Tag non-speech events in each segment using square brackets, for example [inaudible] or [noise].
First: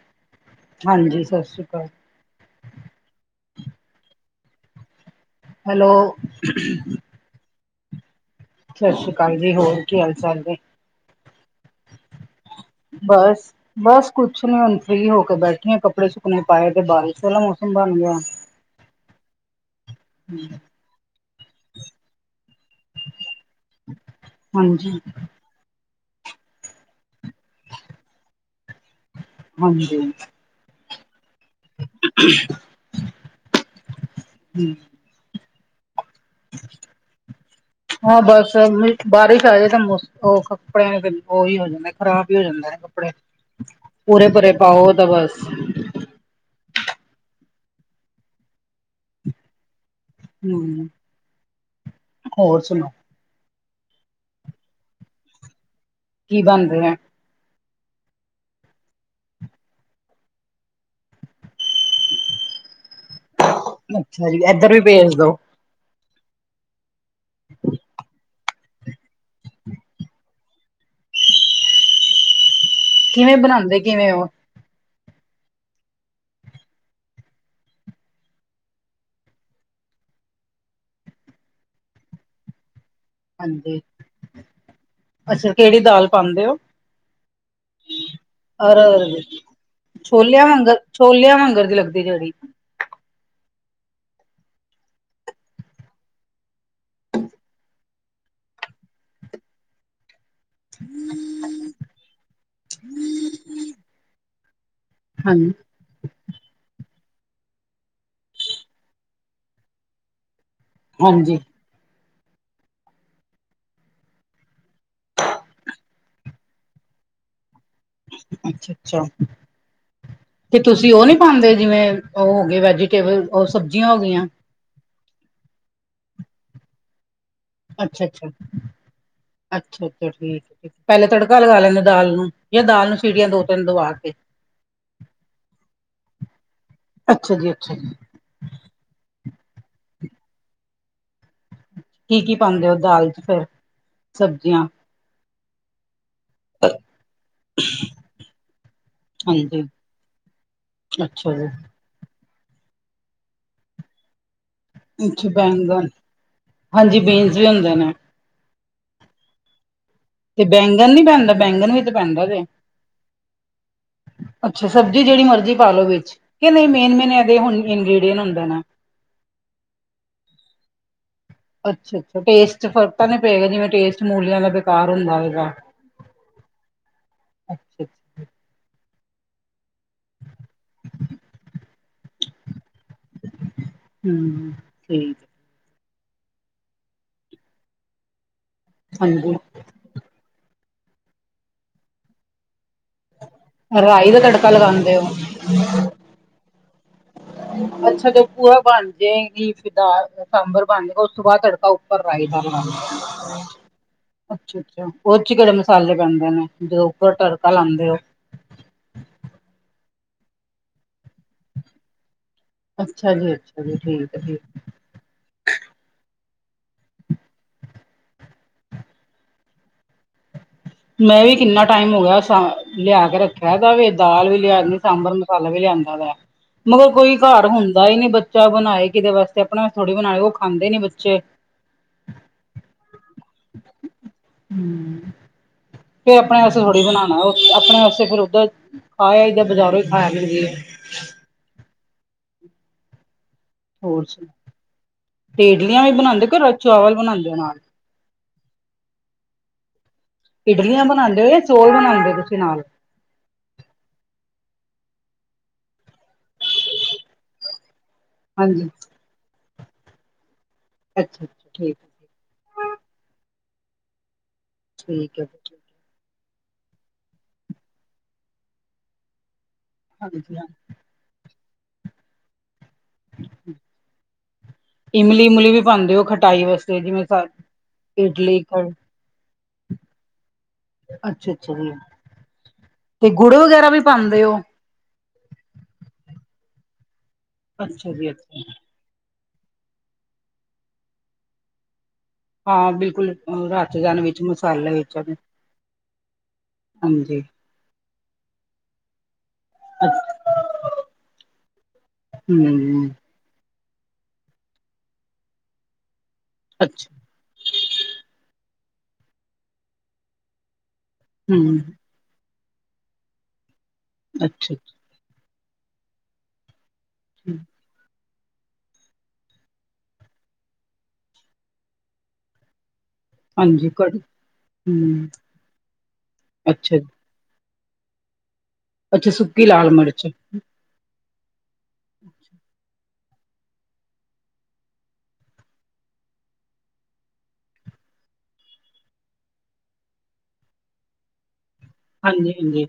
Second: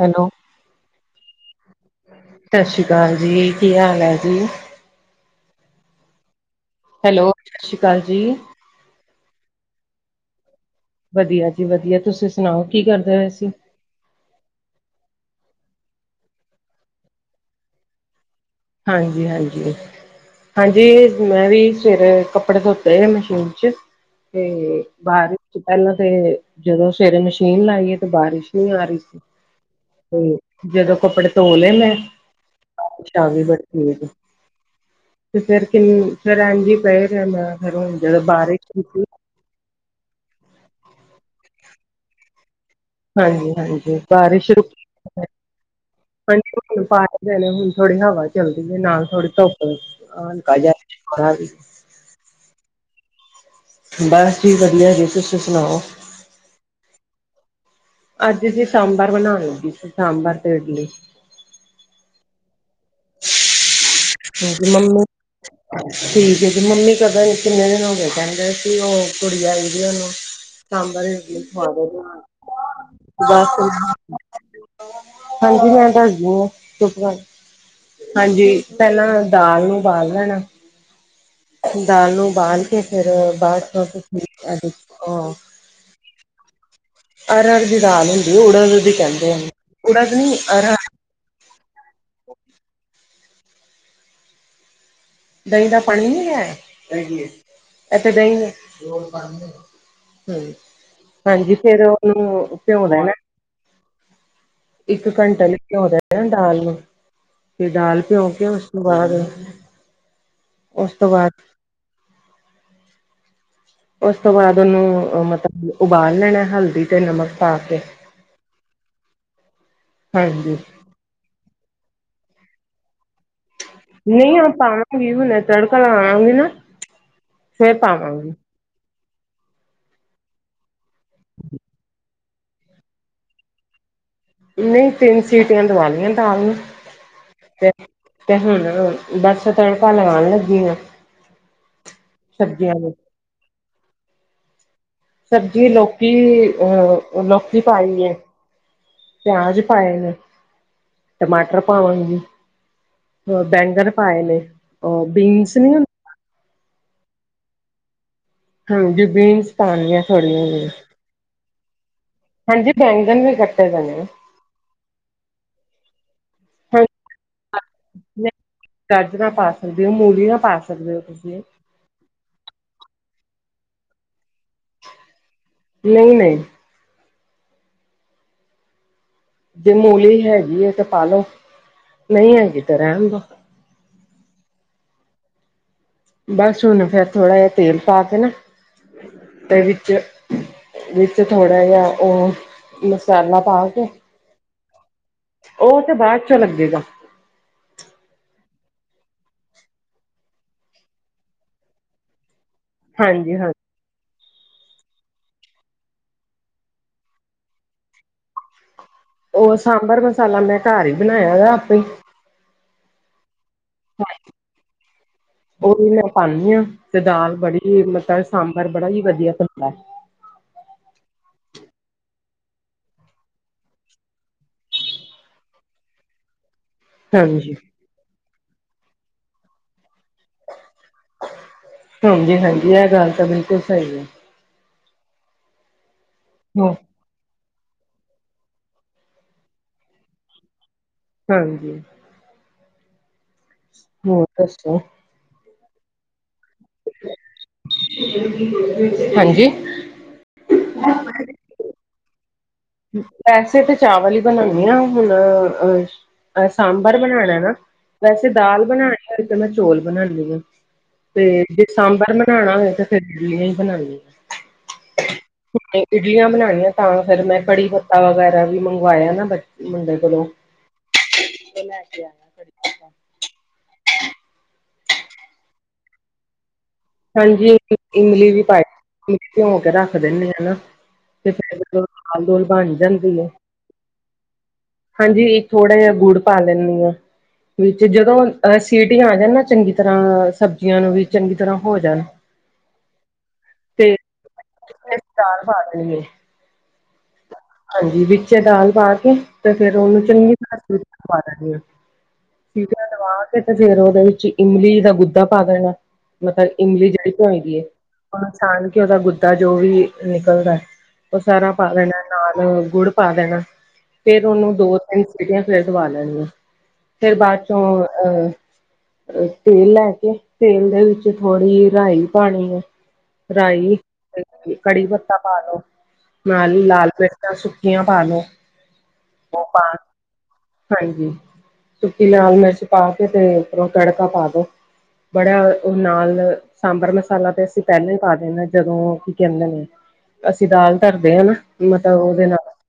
Hello, ਹਾਂਜੀ ਸਤਿ ਸ੍ਰੀ ਅਕਾਲ। ਸਤਿ ਸ਼੍ਰੀ ਅਕਾਲ ਜੀ ਕੀ ਹਾਲ ਹੈ ਜੀ। ਹੈਲੋ [inaudible] ਹੈਲੋ ਸਤਿ ਸ਼੍ਰੀ ਅਕਾਲ ਜੀ। ਸਤਿ ਸ਼੍ਰੀ ਅਕਾਲ ਜੀ ਹੋਰ ਕੀ ਹਾਲ ਚਾਲ ਜੀ। ਵਧੀਆ ਜੀ ਵਧੀਆ ਤੁਸੀਂ ਸੁਣਾਓ। ਕੀ ਕਰਦੇ ਹੋਏ ਬਸ ਸੀ? ਬਸ ਕੁਛ ਨੀ ਹੁਣ ਫ੍ਰਰੀ ਹੋ ਕੇ ਬੈਠੀ ਆ ਕੱਪੜੇ ਸੁੱਕਣੇ ਪਾਏ ਤੇ ਬਾਰਿਸ਼ ਵਾਲਾ ਮੌਸਮ ਬਣ ਗਿਆ। ਹਾਂਜੀ- ਹਾਂਜੀ- ਹਾਂਜੀ ਮੈਂ ਵੀ ਸਵੇਰੇ ਕੱਪੜੇ ਧੋਤੇ ਮਸ਼ੀਨ ਜਿਸ ਦੇ ਹਾਂਜੀ ਬਾਰ ਪਹਿਲਾਂ ਤੇ ਜਦੋਂ ਸਵੇਰੇ ਮਸ਼ੀਨ ਲਾਈ ਹੈ ਤੇ ਬਾਰਿਸ਼ ਨਹੀਂ ਆ ਰਹੀ ਸੀ। ਹਾਂਜੀ ਤੇ ਜਦੋਂ ਕੱਪੜੇ ਧੋ ਲਏ ਮੈਂ [inaudible] ਤਾਂ ਵੀ [unintelligible] ਹੈ ਤੇ ਫਿਰ ਕਿੰਨ ਫਿਰ ਏਂਜ ਈ ਪਹਿ ਰਿਹਾ ਮੈਂ ਫਿਰ ਹਾਂ ਜਦੋਂ ਬਸ ਬਾਰਿਸ਼ ਰੁਕੀ ਬਾਰਿਸ਼ ਤਾਂ ਜ ਮ ਸ ਉਹ ਕੱਪੜਿਆਂ ਨੇ ਉਹੀ ਹੋ ਜਾਂਦੇ ਖਰਾਬ ਹੀ ਹੋ ਜਾਂਦਾ। ਕਪੜੇ ਹਾਂਜੀ ਹਾਂਜੀ, ਓਰੇ ਬਾਰਿਸ਼ ਪਰੇ ਪਾਓ ਤਾਂ ਰੁਕੀ ਬਸ ਹਾਂਜੀ ਪਾਣੇ ਹੁਣ ਥੋੜ੍ਹੀ ਹਵਾ ਚੱਲਦੀ ਹੈ ਨਾਲ ਥੋੜੀ ਧੁੱਪ ਹਮ [unintelligible] ਹੋਰ ਸੁਣਾਓ। ਬਸ ਜੀ ਵਧੀਆ ਜੀ ਤੁਸੀਂ ਸੁਣਾਓ। ਕੀ ਬਣ ਰਿਹਾ। ਅੱਜ ਅਸੀਂ ਸਾਂਬਰ ਬਣਾ ਲਗੀ ਸਾਂਬਰ ਤੇ ਇਡਲੀ ਅੱਛਾ ਜੀ [inaudible] ਹਾਂਜੀ ਇੱਧਰ ਵੀ ਮੰਮੀ ਭੇਜ ਦੋ [inaudible] ਠੀਕ ਜੀ ਮੰਮੀ ਕਦਾ ਨ ਕਿੰਨੇ ਦਿਨ ਹੋ ਗਏ ਕਹਿੰਦੇ ਸੀ ਉਹ ਕੁੜੀ ਆਈ ਦੀ ਉਹਨੂੰ ਸਾਂਬਰ ਇਡਲੀ ਖਵਾ ਦੇ ਬਣਾ ਕੇ [inaudible] ਕਿਵੇਂ ਬੱਸ ਬਣਾਉਂਦੇ ਕਿਵੇਂ ਉਹੀ ਹੋ ਹਾਂਜੀ, ਮੈਂ ਦੱਸਦੀ ਹਾਂ ਚੁਪ ਹਾਂਜੀ- ਪਹਿਲਾਂ ਦਾਲ ਨੂੰ ਉਬਾਲ ਲੈਣਾ- ਦਾਲ ਨੂੰ ਬਾਲ ਕੇ ਫਿਰ ਬਾਅਦ ਹਾਂਜੀ ਚਹ ਅੱਛਾ ਕਿਹੜੀ ਦਾਲ ਪਾਉਦੇ ਹੋ। ਅਰਹਰ ਦੀ ਦਾਲ ਹੁੰਦੀ ਉੜਗ ਦੀ ਅਰ ਕਹਿੰਦੇ ਹਨ ਉੜਗ ਨਹੀ ਛੋਲਿਆਂ ਅਰਹਰ ਵਾਂਗਰ ਛੋਲਿਆਂ ਵਾਂਗਰ ਦੇ ਲੱਗਦੀ ਜਿਹੜੀ ਦਹੀਂ ਦਾ ਪਾਣੀ ਨੀ ਹੈ। ਇਥੇ ਦਹੀਂ- ਹਮ, ਹਾਂਜੀ ਫੇਰ ਉਹਨੂੰ ਭਿਉ ਦੇਣਾ - ਇਕ ਹਾਂ ਘੰਟਾ ਲਈ ਭਿਉ ਦੇਣਾ ਦਾਲ ਨੂੰ, ਤੇ ਦਾਲ ਭਿਉ ਕੇ ਉਸ ਤੋਂ ਬਾਅਦ ਉਸ ਤੋਂ ਹਾਂਜੀ ਬਾਅਦ- ਉਸ ਤੋਂ ਬਾਅਦ ਉਹਨੂੰ ਮਤਲਬ ਉਬਾਲ ਲੈਣਾ ਹਲਦੀ ਤੇ ਨਮਕ ਪਾ ਕੇ ਅਛਾ -ਅਛਾ ਹਾਂਜੀ ਤੇ ਤੁਸੀ- ਤੁਸੀ ਉਹ ਨਹੀ ਪਾਉਦੇ ਜਿਵੇਂ ਉਹ ਹੋ ਗਏ ਵੈਜੀਟੇਬਲ ਉਹ ਸਬ ਨਹੀ ਆਪਾਂ ਪਾਲਕ ਪਨੀਰ ਬਣਿਆ ਤੜਕਾ ਲਾਉਣਾ ਆਉਗੀ ਨਾ- ਫੇਰ ਅਛਾ- ਅਛਾ, ਪਾਵਾਂਗੀ ਅਛਾ -ਅਛਾ ਠੀਕ, ਪਹਿਲੇ ਤੜਕਾ ਲਗਾ ਲੈਂਦੇ ਦਾਲ ਨੂੰ ਜਾਂ ਦਾਲ ਨੂੰ ਸੀਟੀਆਂ ਦੋ- ਤਿੰਨ ਦਵਾ ਕੇ ਨਹੀ ਤਿੰਨ ਸੀਟੀਆਂ ਦਵਾਉਣੀਆਂ ਦਾਲ ਨੂੰ ਅੱਛਾ ਜੀ ਤੇ ਅੱਛਾ ਜੀ ਤੇ ਹੁਣ, ਬੱਸ ਤੜਕਾ ਲਗਾਉਣ ਲੱਗੀ ਕੀ -ਕੀ ਪਾਉਂਦੇ ਸਬਜ਼ੀਆਂ ਹੋ ਨੂੰ ਦਾਲ ਚ ਫੇਰ ਸਬਜ਼ੀਆਂ ਸਬਜ਼ੀ ਲੋਕੀ, ਅਹ ਲੋਕੀ ਪਾਈ ਹੈ। ਪਿਆਜ ਹਾਂਜੀ ਪਾਏ ਨੇ, ਅੱਛਾ ਜੀ ਟਮਾਟਰ ਪਾਵਾਂਗੀ- ਬੈਂਗਰ ਪਾਏ ਨੇ, ਉਹ ਅੱਛਾ ਬੀਨਸ ਨਹੀ ਬੈਂਗਣ ਹੁੰਦੇ ਹਾਂਜੀ ਬੀਨਸ ਵੀ ਹੁੰਦੇ ਨੇ- ਹਾਜੀ ਬੀਨਸ- ਪਾਉਦੀ ਥੋੜੀਆਂ- ਤੇ ਜਿਹੀਆਂ ਬੈਂਗਨ ਨੀ ਪੈਦਾ ਬੈਂਗਨ ਵੀ- ਪੈਂਦਾ ਹਾਂਜੀ ਬੈਂਗਨ ਵੀ ਕੱਟੇ ਜਾਣੇ ਆ ਅਛਾ ਸਬਜ਼ੀ ਜਿਹੜੀ ਮਰਜ਼ੀ ਪਾ ਲਓ ਵਿਚ, ਕਿ ਨਹੀ ਮੇਨ- ਮੇਨ ਇਹਦੇ ਇਨਗ੍ਰਡੀਅਂਟ ਹੁੰਦਾ ਨਾ ਗਾਜਰਾਂ ਪਾ ਸਕਦੇ ਹੋ, ਮੂਲੀਆਂ ਪਾ ਸਕਦੇ ਹੋ ਤੁਸੀ ਅਛਾ- ਅਛਾ ਟੇਸਟ ਫ਼ਰਕ ਤਾਂ ਨੀ ਪਏਗਾ ਜਿਵੇ ਟੇਸਟ ਮੂਲੀਆਂ ਦਾ ਬੇਕਾਰ ਹੁੰਦਾ ਹੈਗਾ ਨਹੀ- ਨਹੀ- ਅੱਛਾ-ਅੱਛਾ ਜੇ ਮੂਲੀ ਹੈਗੀ ਹੈ ਤੇ ਪਾਲੋ, ਨਹੀ ਹੈਗੀ ਤੇ ਰਹਿਨ ਦੋ ਹੂੰ ਠੀਕ- ਬਸ ਹੁਣ ਫੇਰ ਥੋੜਾ ਜਿਹਾ ਤੇਲ ਪਾ ਕੇ ਨਾ- ਹਾਂਜੀ- ਦੇ ਵਿਚ- ਵਿਚ ਥੋੜ੍ਹਾ ਜਿਹਾ ਉਹ- ਮਸਾਲਾ ਪਾ ਕੇ, ਰਾਈ ਦਾ ਤੜਕਾ ਲਗਾਂਦੇ ਓ ਉਹ ਤੇ ਬਾਅਦ ਚ ਲੱਗੇਗਾ ਅਛਾ ਤੇ ਭੂਆ ਬਣ ਜਾਏਗੀ ਦਾਲ ਸਾਂਬਰ ਬਣ ਜਾਏਗਾ ਉਸ ਤੋਂ ਬਾਅਦ ਤੜਕਾ ਭਰਵਾਈ ਦਾ [unintelligible] ਹਾਂਜੀ ਹਾਂਜੀ ਅਛਾ- ਅਛਾ ਉਹਦੇ 'ਚ ਕਿਹੜੇ ਮਸਾਲੇ ਪੈਂਦੇ ਨੇ ਜਦੋ ਉਪਰ ਤੜਕਾ ਲਾਂਉਦੇ ਹੋ। ਉਹ ਸਾਂਬਰ ਮਸਾਲਾ, ਮੈ ਘਰ ਹੀ ਬਣਾਇਆ ਵਾ ਆਪੇ ਅਛਾ ਜੀ ਅਛਾ ਜੀ ਠੀਕ ਆ ਠੀਕ- [inaudible] [inaudible] ਉਹ ਵੀ ਮੈਂ ਪਾਉਂਦੀ ਹਾਂ ਤੇ ਦਾਲ ਬੜੀ ਮਤਲਬ ਸਾਂਬਰ ਬੜਾ ਹੀ ਵਧੀਆ ਬਣਦਾ ਮੈਂ ਵੀ ਕਿੰਨਾ ਟਾਈਮ ਹੋ ਗਿਆ ਲਿਆ ਕੇ ਰੱਖਿਆ ਇਹਦਾ ਵੀ ਦਾਲ ਵੀ ਲਿਆਉਣੀ ਸਾਂਬਰ ਮਸਾਲਾ ਵੀ ਲਿਆਂਦਾ ਵਾ, ਮਗਰ ਕੋਈ ਘਰ ਹਾਂਜੀ ਹੁੰਦਾ ਦਾਲ ਹੀ ਨੀ ਬੱਚਾ ਬਣਾਏ ਕਿਦੇ ਵਾਸਤੇ ਆਪਣਾ ਥੋੜੀ ਬਣਾਏ ਉਹ ਖਾਂਦੇ ਨੀ ਬੱਚੇ ਹਾਂਜੀ- ਹਾਂਜੀ ਇਹ ਗੱਲ ਤਾਂ ਬਿਲਕੁਲ ਸਹੀ ਹੈ। ਹਮ ਫਿਰ ਆਪਣੇ ਵਾਸਤੇ ਹ ਥੋੜ੍ਹੀ ਬਣਾ। ਣਾ ਆਪਣੇ ਵਾਸਤੇ ਫਰ ਓਧਰ ਖਾਆਦ ਬਾਜ਼ਾਰੋਂ ਹੀ ਖਾਇਆ ਮਿਲਦੀ। ਹਾਂਜੀ, ਹੋਰ ਸੁਣਾ ਤੇ ਇਡਲੀਆਂ ਵੀ ਬਣਾਂਦੇ ਕੇ ਚੋਲ ਬਣਾਂਦੇ ਓ ਨਾਲ। ਹਾਂਜੀ, ਇਡਲੀਆਂ ਬਣਾਂਦੇ ਓ ਜਾਂ ਚੋਲ ਬਣਾਂਦੇ ਓ ਤੁਸੀਂ ਨਾਲ। ਵੈਸੇ ਤਾਂ ਚਾਵਲ ਹੀ ਬਣਾਣੇ ਆ ਹੁਣ ਅਹ ਅਹ ਸਾਂਬਰ ਬਣਾਣਾ ਨਾ ਵੈਸੇ ਦਾਲ ਹਾਂਜੀ ਬਣਾਣੀ ਤੇ ਮੈਂ ਚੋਲ ਬਣਾਦੀ ਆ। ਅੱਛਾ ਅੱਛਾ ਤੇ ਠੀਕ ਹੈ ਸਾਬਲਬਰ ਬਨਾਣਾ ਹੋਵੇ ਤੇ ਫੇਰ ਬਲੀਆਂ ਈ ਬਣਾਣੀਆਂ। ਠੀਕ ਐ। ਇਡਲੀਆਂ ਬਣਾਣੀਆਂ ਤਾਂ ਫਿਰ ਮੈਂ ਕੜੀ ਪੱਤਾ ਵਗੈਰਾ ਵੀ ਮੰਗਵਾਇਆ ਨਾ ਬ ਮੁੰਡੇ ਕੋਲੋਂ। ਹਾਂਜੀ ਹਾਂ ਉਹ ਲੈਣ ਗਿਆ। [inaudible] ਇਮਲੀ ਉਮਲੀ ਵੀ ਪਾਂਦੇ ਓ ਖਟਾਈ ਵਾਸਤੇ। ਜਿਵੇਂ ਹਾਂਜੀ ਇਮਲੀ ਇਡਲੀ ਵੀ ਕ ਪਾ ਪਿਓ ਕੇ ਰੱਖ ਦਿਨੇ ਆ ਨਾ। ਤੇ ਅੱਛਾ ਅੱਛਾ [unintelligible] ਜੀ ਦਾਲ ਦੋਲ ਬਣ ਤੇ ਜਾਂਦੀ ਐ ਗੁੜ ਵਗੈਰਾ ਵੀ ਪਾਉਂਦੇ ਹੋ ਹਾਂਜੀ ਇਹ ਥੋੜ੍ਹਾ ਜਿਹਾ ਗੁੜ ਪਾ ਲੈਣੀ ਆ ਵਿੱਚ ਅੱਛਾ ਜੀ ਜਦੋਂ ਅੱਛਾ ਅ ਸੀਟੀਆ ਜਾਣ ਨਾ ਚੰਗੀ ਤਰ੍ਹਾਂ ਸਬਜ਼ੀਆਂ ਨੂੰ ਵੀ ਚੰਗੀ ਤਰ੍ਹਾਂ ਹੋ ਜਾਣ ਹਾਂ, ਬਿਲਕੁਲ ਰਚ ਤੇ ਜਾਣ ਵਿੱਚ ਮਸਾਲੇ ਵਿੱਚ [unintelligible] ਹਾਂਜੀ ਹਾਂਜੀ, ਵਿੱਚ ਦਾਲ ਪਾ ਕੇ ਤੇ ਫੇਰ ਉਹਨੂੰ ਅੱਛਾ ਚੰਗੀ ਤਰ੍ਹਾਂ ਚਵਾ ਦੇਣੀ ਆ। ਸੀਟੀਆਂ ਹਮ ਦਵਾ ਕੇ ਤੇ ਫੇਰ ਉਹਦੇ ਵਿੱਚ ਇਮਲੀ ਦਾ ਗੁੱਦਾ ਪਾ ਦੇਣਾ। ਮਤਲਬ ਇਮਲੀ ਜਿਹੜ ਧੋਈ ਦੀ ਐ ਉਹਨੂੰ ਛਾਣ ਕੇ ਉਹਦਾ ਗੁੱਦਾ ਜੋ ਵੀ ਨਿਕਲਦਾ। ਓ ਸਾਰਾ ਪਾ ਦੇਣਾ ਨਾਲ ਗੁੜ ਪਾ ਦੇਣਾ ਫੇਰ ਅੱਛਾ ਅੱਛਾ ਉਹਨੂੰ ਦੋ ਸੀਟੀਆਂ ਫਿਰ ਦਵਾ ਲੈਣੀਆਂ ਫੇਰ ਬਾਅਦ ਚੋਂ ਅਹ ਅ ਤੇਲ ਲੈ ਕੇ ਤੇਲ ਦੇ ਵਿੱਚ ਥੋੜ੍ਹੀ ਜੀ ਰਾਈ ਪਾਣੀ ਐ। ਹਾਂਜੀ ਰਾਈ ਕੜੀ ਕੜੀ ਹਮ ਪੱਤਾ ਪਾ ਲੋ। ਨਾਲ ਅੱਛਾ ਜੀ ਲਾਲ ਮਿਰਚਾਂ ਸੁੱਕੀਆਂ ਪਾ ਲੋ। ਅੱਛਾ ਉਹ ਸੁੱਕੀ ਪਾ ਲਾਲ ਮਿਰਚ। ਹਾਂਜੀ ਸੁੱਕੀ ਲਾਲ ਮਿਰਚ ਪਾ ਕੇ ਤੇ ਉੱਪਰੋਂ ਤੜਕਾ ਪਾ ਦੋ। ਬੜਾ ਉਹ ਨਾਲ ਸਾਂਬਰ ਮਸਾਲਾ ਤਾਂ ਅਸੀਂ ਪਹਿਲਾਂ ਹੀ ਪਾ ਦੇਣਾ ਜਦੋਂ ਕੀ ਕਹਿੰਦੇ ਨੇ ਅਸੀਂ ਦਾਲ ਧਰਦੇ ਆ ਨਾ। ਮਤਲਬ ਉਹਦੇ ਹਾਂਜੀ ਨਾਲ ਹਾਂਜੀ,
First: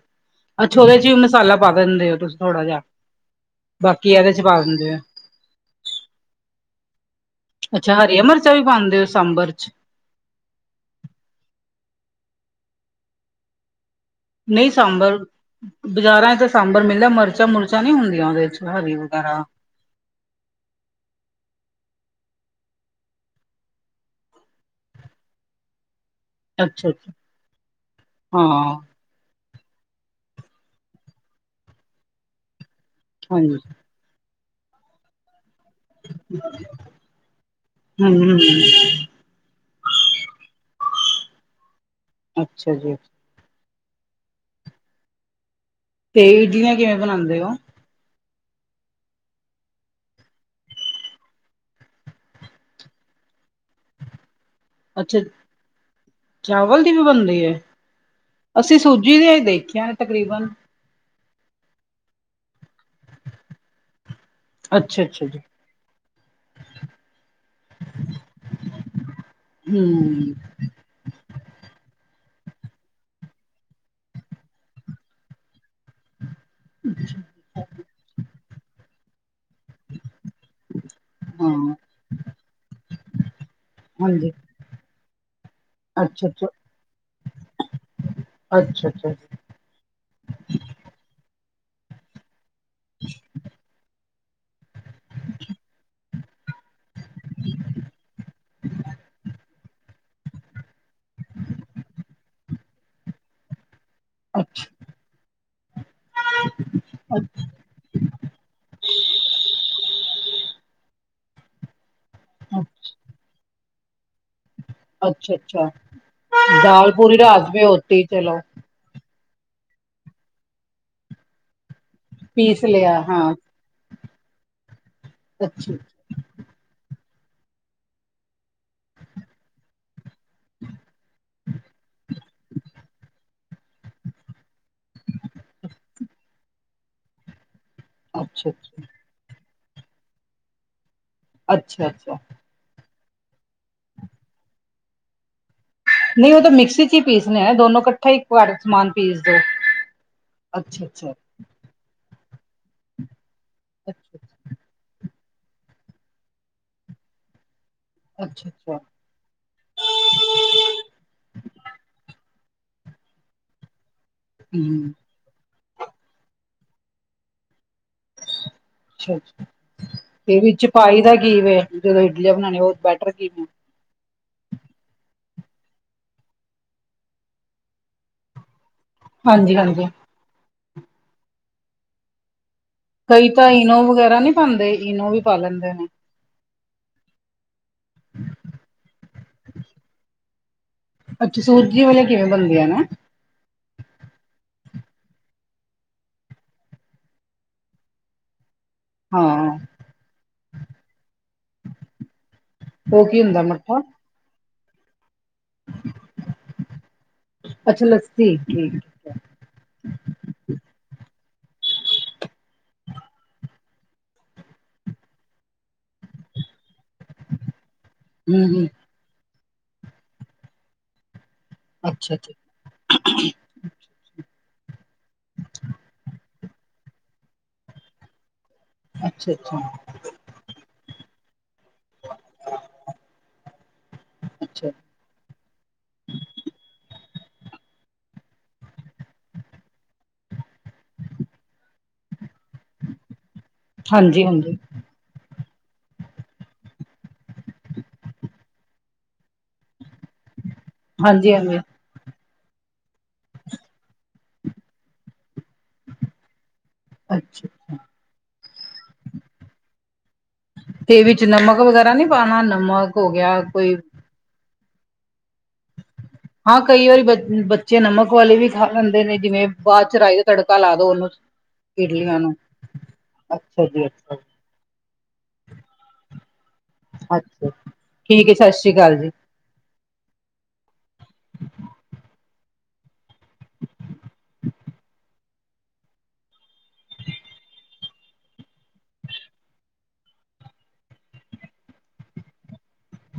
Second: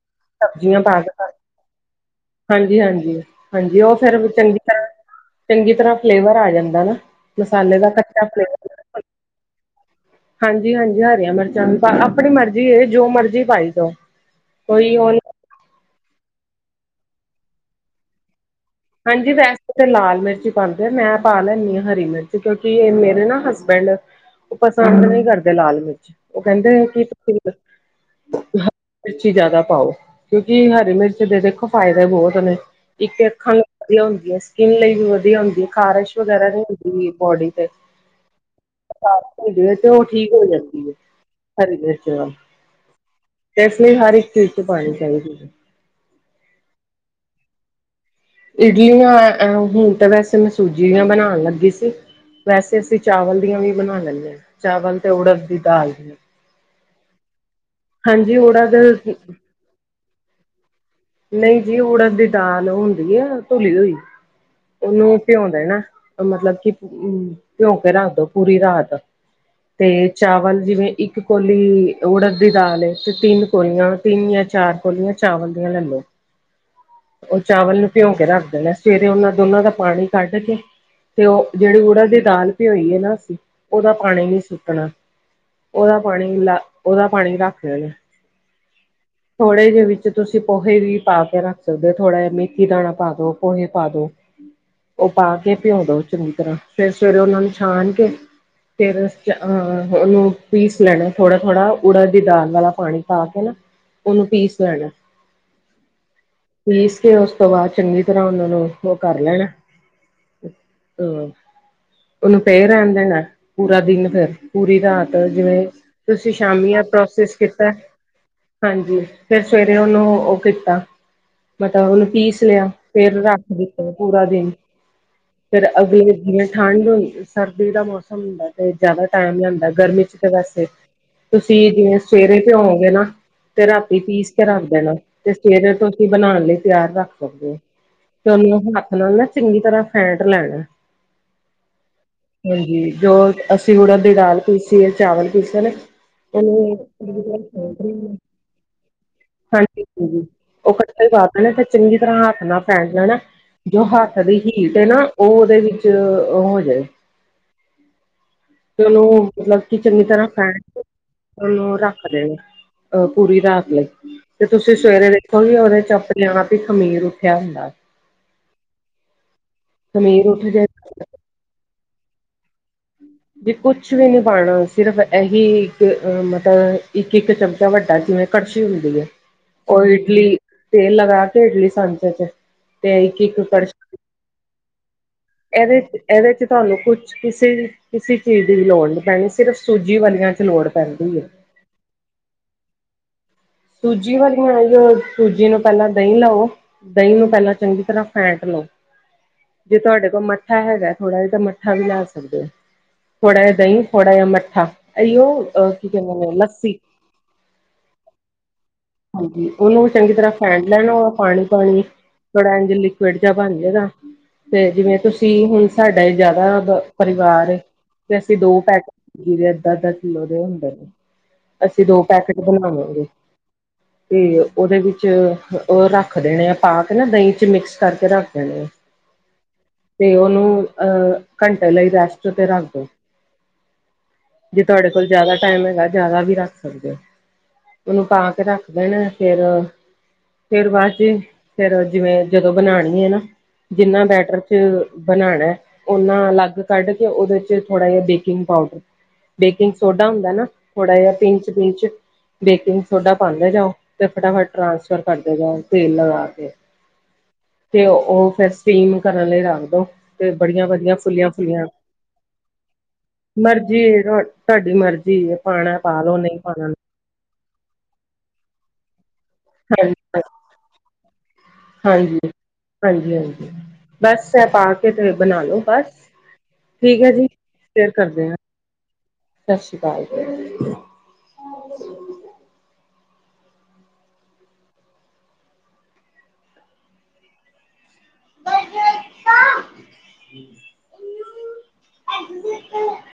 ਅੱਛਾ ਸਬਜ਼ੀਆਂ ਉਹਦੇ ਪਾ ਚ ਕੇ ਵੀ ਧਰ ਮਸਾਲਾ ਪਾ ਦਿੰਦੇ ਹੋ ਤੁਸੀਂ। ਥੋੜਾ ਹਾਂਜੀ ਜਿਹਾ ਹਾਂਜੀ, ਹਾਂਜੀ ਉਹ ਬਾਕੀ ਫੇਰ ਇਹਦੇ ਚ ਚੰਗੀ ਪਾ ਤਰ੍ਹਾਂ। ਦਿੰਦੇ ਹੋ ਚੰਗੀ ਤਰ੍ਹਾਂ ਫਲੇਵਰ ਆ ਜਾਂਦਾ ਨਾ ਮਸਾਲੇ ਦਾ ਅੱਛਾ ਹਰੀਆਂ ਕੱਚਾ ਮਿਰਚਾਂ ਵੀ ਪਾਉਂਦੇ ਫਲੇਵਰ। ਹੋ ਸਾਂਬਰ ਚ ਹਾਂਜੀ ਹਾਂਜੀ, ਹਰੀਆਂ ਮਿਰਚਾਂ ਵੀ ਆਪਣੀ ਮਰਜ਼ੀ ਜੋ ਮਰਜ਼ੀ ਪਾਈ ਜਾਓ। ਨਹੀਂ ਕੋਈ ਉਹ ਸਾਂਬਰ ਨੀ ਬਾਜ਼ਾਰਾਂ ਚ ਤਾਂ ਸਾਂਬਰ ਮਿਲਦਾ ਮਿਰਚਾਂ ਮੁਰਚਾਂ ਨੀ ਹੁੰਦੀਆਂ ਉਹਦੇ ਚ। ਹਰੀ ਹਾਂਜੀ ਵਗੈਰਾ ਵੈਸ ਲਾਲ ਮਿਰਚ ਹੀ ਪਾਂਦੇ ਆ ਮੈਂ ਪਾ ਲੈਂਦੀ ਹਾਂ ਹਰੀ ਮਿਰਚ ਕਿਉਂਕਿ ਇਹ ਮੇਰੇ ਨਾ ਹਸਬੈਂਡ ਉਹ ਪਸੰਦ ਨਹੀਂ ਕਰਦੇ ਲਾਲ ਮਿਰਚ ਉਹ ਕਹਿੰਦੇ ਅੱਛਾ ਕਿ ਅੱਛਾ ਤੁਸੀਂ, ਹਾਂ ਮਿਰਚੀ ਜਿਆਦਾ ਪਾਓ ਕਿਉਂਕਿ ਹਰੀ ਮਿਰਚ ਦੇ ਦੇਖੋ ਫਾਇਦੇ ਬਹੁਤ ਨੇ ਇੱਕ ਅੱਖਾਂ ਹਾਂਜੀ ਨੂੰ ਵਧੀਆ ਹੁੰਦੀ ਐ ਸਕਿਨ ਲਈ ਵੀ ਵਧੀਆ ਹੁੰਦੀ ਹੈ ਖਾਰਸ਼ ਵਗੈਰਾ ਨਹੀਂ ਹੁੰਦੀ ਬੋਡੀ ਤੇ। ਹਮ ਹਮ [unintelligible] ਤੇ ਉਹ ਠੀਕ ਹੋ ਜਾਂਦੀ ਐ ਹਰੀ ਮਿਰਚ ਨਾਲ। ਅੱਛਾ ਜੀ, ਇਸ ਲਈ ਹਰ ਇੱਕ ਚੀਜ਼ ਚ ਪਾਣੀ ਚਾਹੀਦੀ ਆ। ਤੇ ਇਡੀਆਂ ਕਿਵੇਂ ਬਣਾਂਦੇ ਓ। ਇਡਲੀਆਂ ਹੁਣ ਤਾਂ ਵੈਸੇ ਮੈਂ ਸੂਜੀ ਦੀ ਬਣਾਣ ਲੱਗੀ ਸੀ। ਵੈਸੇ ਅਸੀਂ ਚਾਵਲ ਦੀਆਂ ਵੀ ਬਣਾ ਲੈਣੇ ਆ। ਚਾਵਲ ਤੇ ਅੱਛਾ ਉੜਦ ਦੀ ਦਾਲ ਚਾਵਲ ਦੀ ਵੀ ਬਣਦੀ ਹੈ ਹਾਂਜੀ ਊੜਦ ਅਸੀਂ ਸੂਜੀ ਦੇ ਦੇਖਿਆ ਨੇ ਤਕਰੀਬਨ ਨਹੀਂ ਜੀ, ਉੜਦ ਦੀ ਦਾਲ ਉਹ ਹੁੰਦੀ ਆ ਧੁਲੀ ਹੋਈ, ਅੱਛਾ ਉਹਨੂੰ ਅੱਛਾ ਜੀ ਭਿੰਉ ਦੇਨਾ। ਮਤਲਬ ਕਿ ਭਿਉ ਕੇ ਰੱਖਦੋ ਪੂਰੀ ਰਾਤ, ਤੇ ਹਮ ਚਾਵਲ ਜਿਵੇਂ ਇੱਕ ਇਕ ਕੋਲੀ ਉੜਦ ਦੀ ਦਾਲ ਏ, ਤੇ ਤਿੰਨ ਕੋਲੀਆਂ ਤਿੰਨ ਜਾਂ ਚਾਰ ਕੋਲੀਆਂ ਚਾਵਲ ਦੀਆ ਲੈ ਲੋ। ਜੀ ਉਹ ਚਾਵਲ ਨੂੰ ਭਿਉਂ ਕੇ ਰੱਖ ਦੇਣਾ, ਸਵੇਰੇ ਉਹਨਾਂ ਦੋਨਾਂ ਦਾ ਪਾਣੀ ਕੱਢ ਕੇ ਤੇ ਉਹ ਹਾਂ ਜਿਹੜੀ ਉੜਦ ਦੀ ਦਾਲ ਭਿਉਂਈ ਏ ਨਾ ਅਸੀ, ਉਹਦਾ ਪਾਣੀ ਹਾਂਜੀ ਨੀ ਸੁਟਣਾ। ਉਹਦਾ ਅੱਛਾ ਪਾਣੀ ਅੱਛਾ ਲਾ, ਉਹਦਾ ਪਾਣੀ ਰੱਖਦੇ ਨੇ। ਅੱਛਾ ਅੱਛਾ ਥੋੜੇ ਜਿਹੇ ਵਿੱਚ ਤੁਸੀਂ ਪੋਹੇ ਵੀ ਪਾ ਕੇ ਰੱਖ ਸਕਦੇ ਹੋ, ਥੋੜਾ ਜਹਾ ਮ ਮੇਥੀ ਦਾਣਾ ਪਾ ਦੋ, ਪੋਹੇ ਪਾ ਦੋ, ਉਹ ਪਾ ਕੇ ਭਿਉਂ ਦੋ ਚੰਗੀ ਤਰ੍ਹਾਂ। ਫਿਰ ਸਵੇਰੇ ਉਹਨਾ ਨੂੰ ਛਾਣ ਕੇ, ਫਿਰ ਅਹ ਉਹਨੂੰ ਪੀਸ ਲੈਣਾ, ਥੋੜਾ - ਥੋੜ੍ਹਾ, ਉੜਦ ਦੀ ਦਾਲ ਵਾਲਾ ਪਾਣੀ ਪਾ ਕੇ ਨਾ। ਉਹਨੂੰ ਪੀਸ ਅੱਛਾ ਲੈਣਾ। ਪੀਸ ਕੇ, ਉਸ ਤੋਂ ਬਾਅਦ ਚੰਗੀ ਤਰ੍ਹਾਂ ਉਹਨਾਂ ਨੂੰ ਉਹ ਕਰ ਲੈਣਾ, ਹੂਂ। ਉਹਨੂੰ ਪਏ ਅੱਛਾ ਰਹਿਣ ਦੇਣਾ, ਪੂਰਾ ਦਿਨ, ਫੇਰ ਪੂਰੀ ਰਾਤ, ਅੱਛਾ ਜਿਵੇਂ ਅੱਛਾ ਤੁਸੀਂ ਸ਼ਾਮੀ ਆ ਦਾਲ ਪੂਰੀ ਪ੍ਰੋਸੈਸ ਰਾਤ ਕੀਤਾ ਭਿਓਤੀ ਚਲੋ ਹਾਂਜੀ ਫਿਰ ਸਵੇਰੇ ਉਹਨੂੰ ਉਹ ਕੀਤਾ, ਮਤਲਬ ਉਹਨੂੰ ਪੀਸ ਲਿਆ, ਫੇਰ ਰੱਖ ਦਿੱਤਾ ਪੂਰਾ ਦਿਨ, ਫੇਰ ਅੱਛਾ ਅਗਲੇ ਜਿ ਠੰਢ ਹੁੰ ਸਰਦੀ ਦਾ ਮੌਸਮ ਹੁੰਦਾ, ਤੇ ਜ਼ਿਆਦਾ ਟਾਈਮ ਲਿਆਂਦਾ, ਗਰਮੀ ਚ ਤੇ ਵੈਸੇ ਤੁਸੀਂ ਸਵੇਰੇ ਭੇਯੋਗੇ ਨਾ, ਤੇ ਰਾਤੀ ਪੀਸ ਕੇ ਰੱਖ ਦੇਣਾ ਤੇ ਫਿਰ ਤੁਸੀਂ ਬਣਾਉਣ ਲਈ ਤਿਆਰ ਰੱਖ ਸਕਦੇ ਹੋ, ਤੁ ਅੱਛਾ ਅੱਛਾ ਉਹਨੂੰ ਅੱਛਾ ਹੱਥ ਨਾਲ ਨਾ ਚੰਗੀ ਤਰ੍ਹਾਂ ਫੈਟ ਲੈਣਾ। ਅੱਛਾ -ਅੱਛਾ। ਹਾਂਜੀ, ਜੋ ਅਸੀਂ ਉੜਦ ਦੀ ਦਾਲ ਪੀਸੀ ਏ, ਚਾਵਲ ਪੀਸੇ ਨੇ। ਨਹੀਂ ਉਹ ਤਾਂ ਮਿਕਸੀ ਚ ਹੀ ਪੀਸਨੇ ਹੈ ਦੋਨੋ ਇਕੱਠਾ ਹੀ ਘਰ ਸਮਾਨ ਪੀਸ ਦੋ ਹਾਂਜੀ ਉਹ ਅੱਛਾ ਇਕੱਠਾ ਅੱਛਾ ਪਾ ਦੇਣਾ, ਤੇ ਚੰਗੀ ਤਰ੍ਹਾਂ ਹੱਥ ਨਾਲ ਫੈਲ ਜਾਣੈ। ਜੋ ਹੱਥ ਅੱਛਾ ਦੀ ਹੀਟ ਐ ਨਾ, ਉਹ ਉਹਦੇ ਵਿੱਚ ਹੋ ਜਾਏ। ਅੱਛਾ। ਚਲੋ! ਮਤਲਬ ਕਿ ਚੰਗੀ ਤਰ੍ਹਾਂ ਫੈਂਟ ਉਹਨੂੰ ਰੱਖ ਦੇਣਾ, ਅਹ ਪੂਰੀ ਰਾਤ ਲਈ। ਤੇ ਤੁਸੀਂ ਹਮ ਸਵੇਰੇ ਵੇਖੋਗੇ, ਉਹਦੇ 'ਚ ਆਪਣੇ ਆਪ ਹੀ ਖਮੀਰ ਉੱਠਿਆ ਹੁੰਦਾ। ਅੱਛਾ, ਖਮੀਰ ਉੱਠ ਇਹਦੇ 'ਚ ਜੇ ਪਾਈ ਦਾ ਕੀ ਵੇ, ਜਦੋਂ ਇਡਲੀਆਂ ਬਣਾਉਣੀਆਂ? ਉਹ ਬੈਟਰ ਕੀ ਵੇ? ਜੇ ਕੁਛ ਵੀ ਨ ਪਾਉਣਾ, ਸਿਰਫ ਇਹੀ ਇੱਕ, ਮਤਲਬ ਇੱਕ - ਇੱਕ ਚਮਚਾ ਵੱਡਾ, ਜਿਵੇਂ ਕੜਛੀ ਹੁੰਦੀ ਹੈ। ਹਾਂਜੀ ਉਹ ਹਾਂਜੀ ਇਡਲੀ, ਤੇਲ ਲਗਾ ਕੇ ਇਡਲੀ ਸਾਂਚੇ 'ਚ ਤੇ ਕਈ ਇੱਕ-ਇੱਕ ਤਾਂ ਇਨੋ ਕੜਛੀ ਵਗੈਰਾ ਨਹੀਂ ਪਾਉਂਦੇ, ਇਨੋ ਵੀ ਪਾ ਲੈਂਦੇ ਇਹਦੇ ਨੇ 'ਚ, ਇਹਦੇ 'ਚ ਤੁਹਾਨੂੰ ਕੁਛ ਕਿਸੇ ਕਿਸੇ ਚੀਜ਼ ਦੀ ਵੀ ਲੋੜ ਨੀ ਪੈਣੀ, ਸਿਰਫ ਸੂਜੀ ਵਾਲਿਆ ਚ ਲੋੜ ਪੈਂਦੀ ਏ। ਸੁਜੀ ਵਾਲਿਆਂ ਕਿਵੇਂ ਬਨ ਗਿਆ ਨਾ? ਸੂਜੀ ਵਾਲੀਆ, ਸੂਜੀ ਨੂੰ ਪਹਿਲਾਂ ਦਹੀਂ ਲਓ। ਦਹੀਂ ਨੂੰ ਪਹਿਲਾਂ ਚੰਗੀ ਤਰ੍ਹਾਂ ਫੈਂਟ ਲਓ। ਹਾਂ ਜੇ ਤੁਹਾਡੇ ਕੋਲ ਮੱਠਾ ਹੈਗਾ ਥੋੜਾ ਜਿਹਾ, ਤਾਂ ਮੱਠਾ ਵੀ ਲਾ ਸਕਦੇ ਹੋ। ਉਹ ਕੀ ਥੋੜਾ ਹੁੰਦਾ ਜਿਹਾ ਮੱਠਾ ਦਹੀਂ, ਥੋੜਾ ਜਿਹਾ ਮੱਠਾ, ਅਈਉ ਕੀ ਕਹਿੰਦੇ ਨੇ ਲੱਸੀ। ਅੱਛਾ, ਲੱਸੀ, ਠੀਕ। ਠੀਕ ਹਾਂਜੀ, ਉਹਨੂੰ ਚੰਗੀ ਤਰ੍ਹਾਂ ਫੈਂਟ ਲੈਣਾ ਵਾ, ਪਾਣੀ - ਪਾਣੀ ਥੋੜਾ ਇੰਜ ਲਿਕਵਿਡ ਜਿਹਾ ਬਣ ਜਾਏ ਨਾ, ਤੇ ਜਿਵੇਂ ਤੁਸੀਂ ਹੁਣ ਸਾਡਾ ਜਿਆਦਾ ਪਰਿਵਾਰ ਤੇ ਅਸੀਂ ਹਮ ਦੋ ਹਮ ਪੈਕੇਟ ਲਏ, ਅੱਧਾ ਅੱਧਾ- ਕਿੱਲੋ ਦੇ ਹੁੰਦੇ ਨੇ। ਅਸੀਂ ਦੋ ਅੱਛਾ ਅੱਛਾ ਪੈਕੇਟ ਬਣਾਵਾਂਗੇ। ਤੇ ਉਹਦੇ ਵਿੱਚ ਉਹ ਰੱਖ ਦੇਣੇ ਆ, ਪਾ ਕੇ ਨਾ, ਦਹੀਂ 'ਚ ਮਿਕਸ ਕਰਕੇ ਰੱਖ ਦੇਣੇ ਆ। ਅੱਛਾ ਅੱਛਾ, ਤੇ ਉਹਨੂੰ, ਅਹ ਘੰਟੇ ਲਈ ਰੈਸਟ ਤੇ ਰੱਖ ਦੋ, ਜੇ ਅੱਛਾ ਤੁਹਾਡੇ ਕੋਲ ਜਿਆਦਾ ਟਾਈਮ ਹੈਗਾ ਜ਼ਿਆਦਾ ਵੀ ਰੱਖ ਸਕਦੇ ਹੋ। ਉਹਨੂੰ ਪਾ ਕੇ ਰੱਖ ਦੇਣ, ਫੇਰ ਫੇਰ ਬਾਅਦ ਚ, ਫੇਰ ਜਿਵੇਂ ਜਦੋਂ ਬਣਾਉਣੀ ਹੈ ਨਾ ਜਿੰਨਾ ਹਾਂਜੀ ਬੈਟਰ ਹਾਂਜੀ ਚ ਬਣਾਉਣਾ, ਉਹਨਾ ਅਲੱਗ ਕੱਢ ਕੇ ਉਹਦੇ ਚ ਥੋੜ੍ਹਾ ਜਿਹਾ ਬੇਕਿੰਗ ਪਾਊਡਰ ਬੇਕਿੰਗ ਸੋਡਾ ਹੁੰਦਾ ਨਾ, ਥੋੜਾ ਜਿਹਾ ਹਾਂਜੀ ਪਿੰਚ- ਹਾਂਜੀ ਪਿੰਚ ਬੇਕਿੰਗ ਸੋਡਾ ਪਾਉਂਦੇ ਜਾਓ, ਤੇ ਫਟਾਫਟ ਟ੍ਰਾਂਸਫਰ ਕਰਦੇ ਜਾਓ ਤੇਲ ਲਗਾ ਕੇ ਅੱਛਾ, ਤੇ ਉਹ ਫੇਰ ਸਟੀਮ ਕਰਨ ਲਈ ਰੱਖ ਦੋ ਤੇ ਬੜੀਆਂ ਵਧੀਆ ਤੇ ਵਿੱਚ ਫੁੱਲੀਆਂ ਨਮਕ -ਫੁੱਲੀਆਂ ਵਗੈਰਾ ਨਹੀਂ ਪਾਣਾ ਨਮਕ ਹੋ ਗਿਆ ਕੋਈ ਮਰਜੀ। ਤੁਹਾਡੀ ਮਰਜ਼ੀ ਆ, ਪਾਉਣਾ ਪਾਲੋ ਹਾਂ, ਕਈ ਵਾਰੀ ਬ ਬੱਚੇ ਨਮਕ ਵਾਲੇ ਵੀ ਖਾ ਲੈਂਦੇ ਨੇ ਜਿਵੇਂ। ਬਾਅਦ ਹਾਂਜੀ ਚ ਰਾਈ ਦਾ ਤੜਕਾ ਲਾ ਦੋ ਉਹਨੂੰ ਇਡਲੀਆਂ ਹਾਂਜੀ ਨੂੰ, ਅੱਛਾ ਜੀ ਅੱਛਾ ਜੀ ਚਾਹੇ ਪਾ ਕੇ ਤੇ ਬਣਾ ਲੋ ਬਸ ਠੀਕ ਹੈ ਜੀ, ਅੱਛਾ ਫਿਰ ਕਰਦੇ ਠੀਕ ਹੈ ਆ, ਸਤਿ ਸ਼੍ਰੀ ਅਕਾਲ ਜੀ ਸਤਿ ਸ੍ਰੀ ਅਕਾਲ ਜੀ। ਹ [inaudible] [inaudible] [unintelligible] [unintelligible] ਐਕਸੀਲੈਂਟ।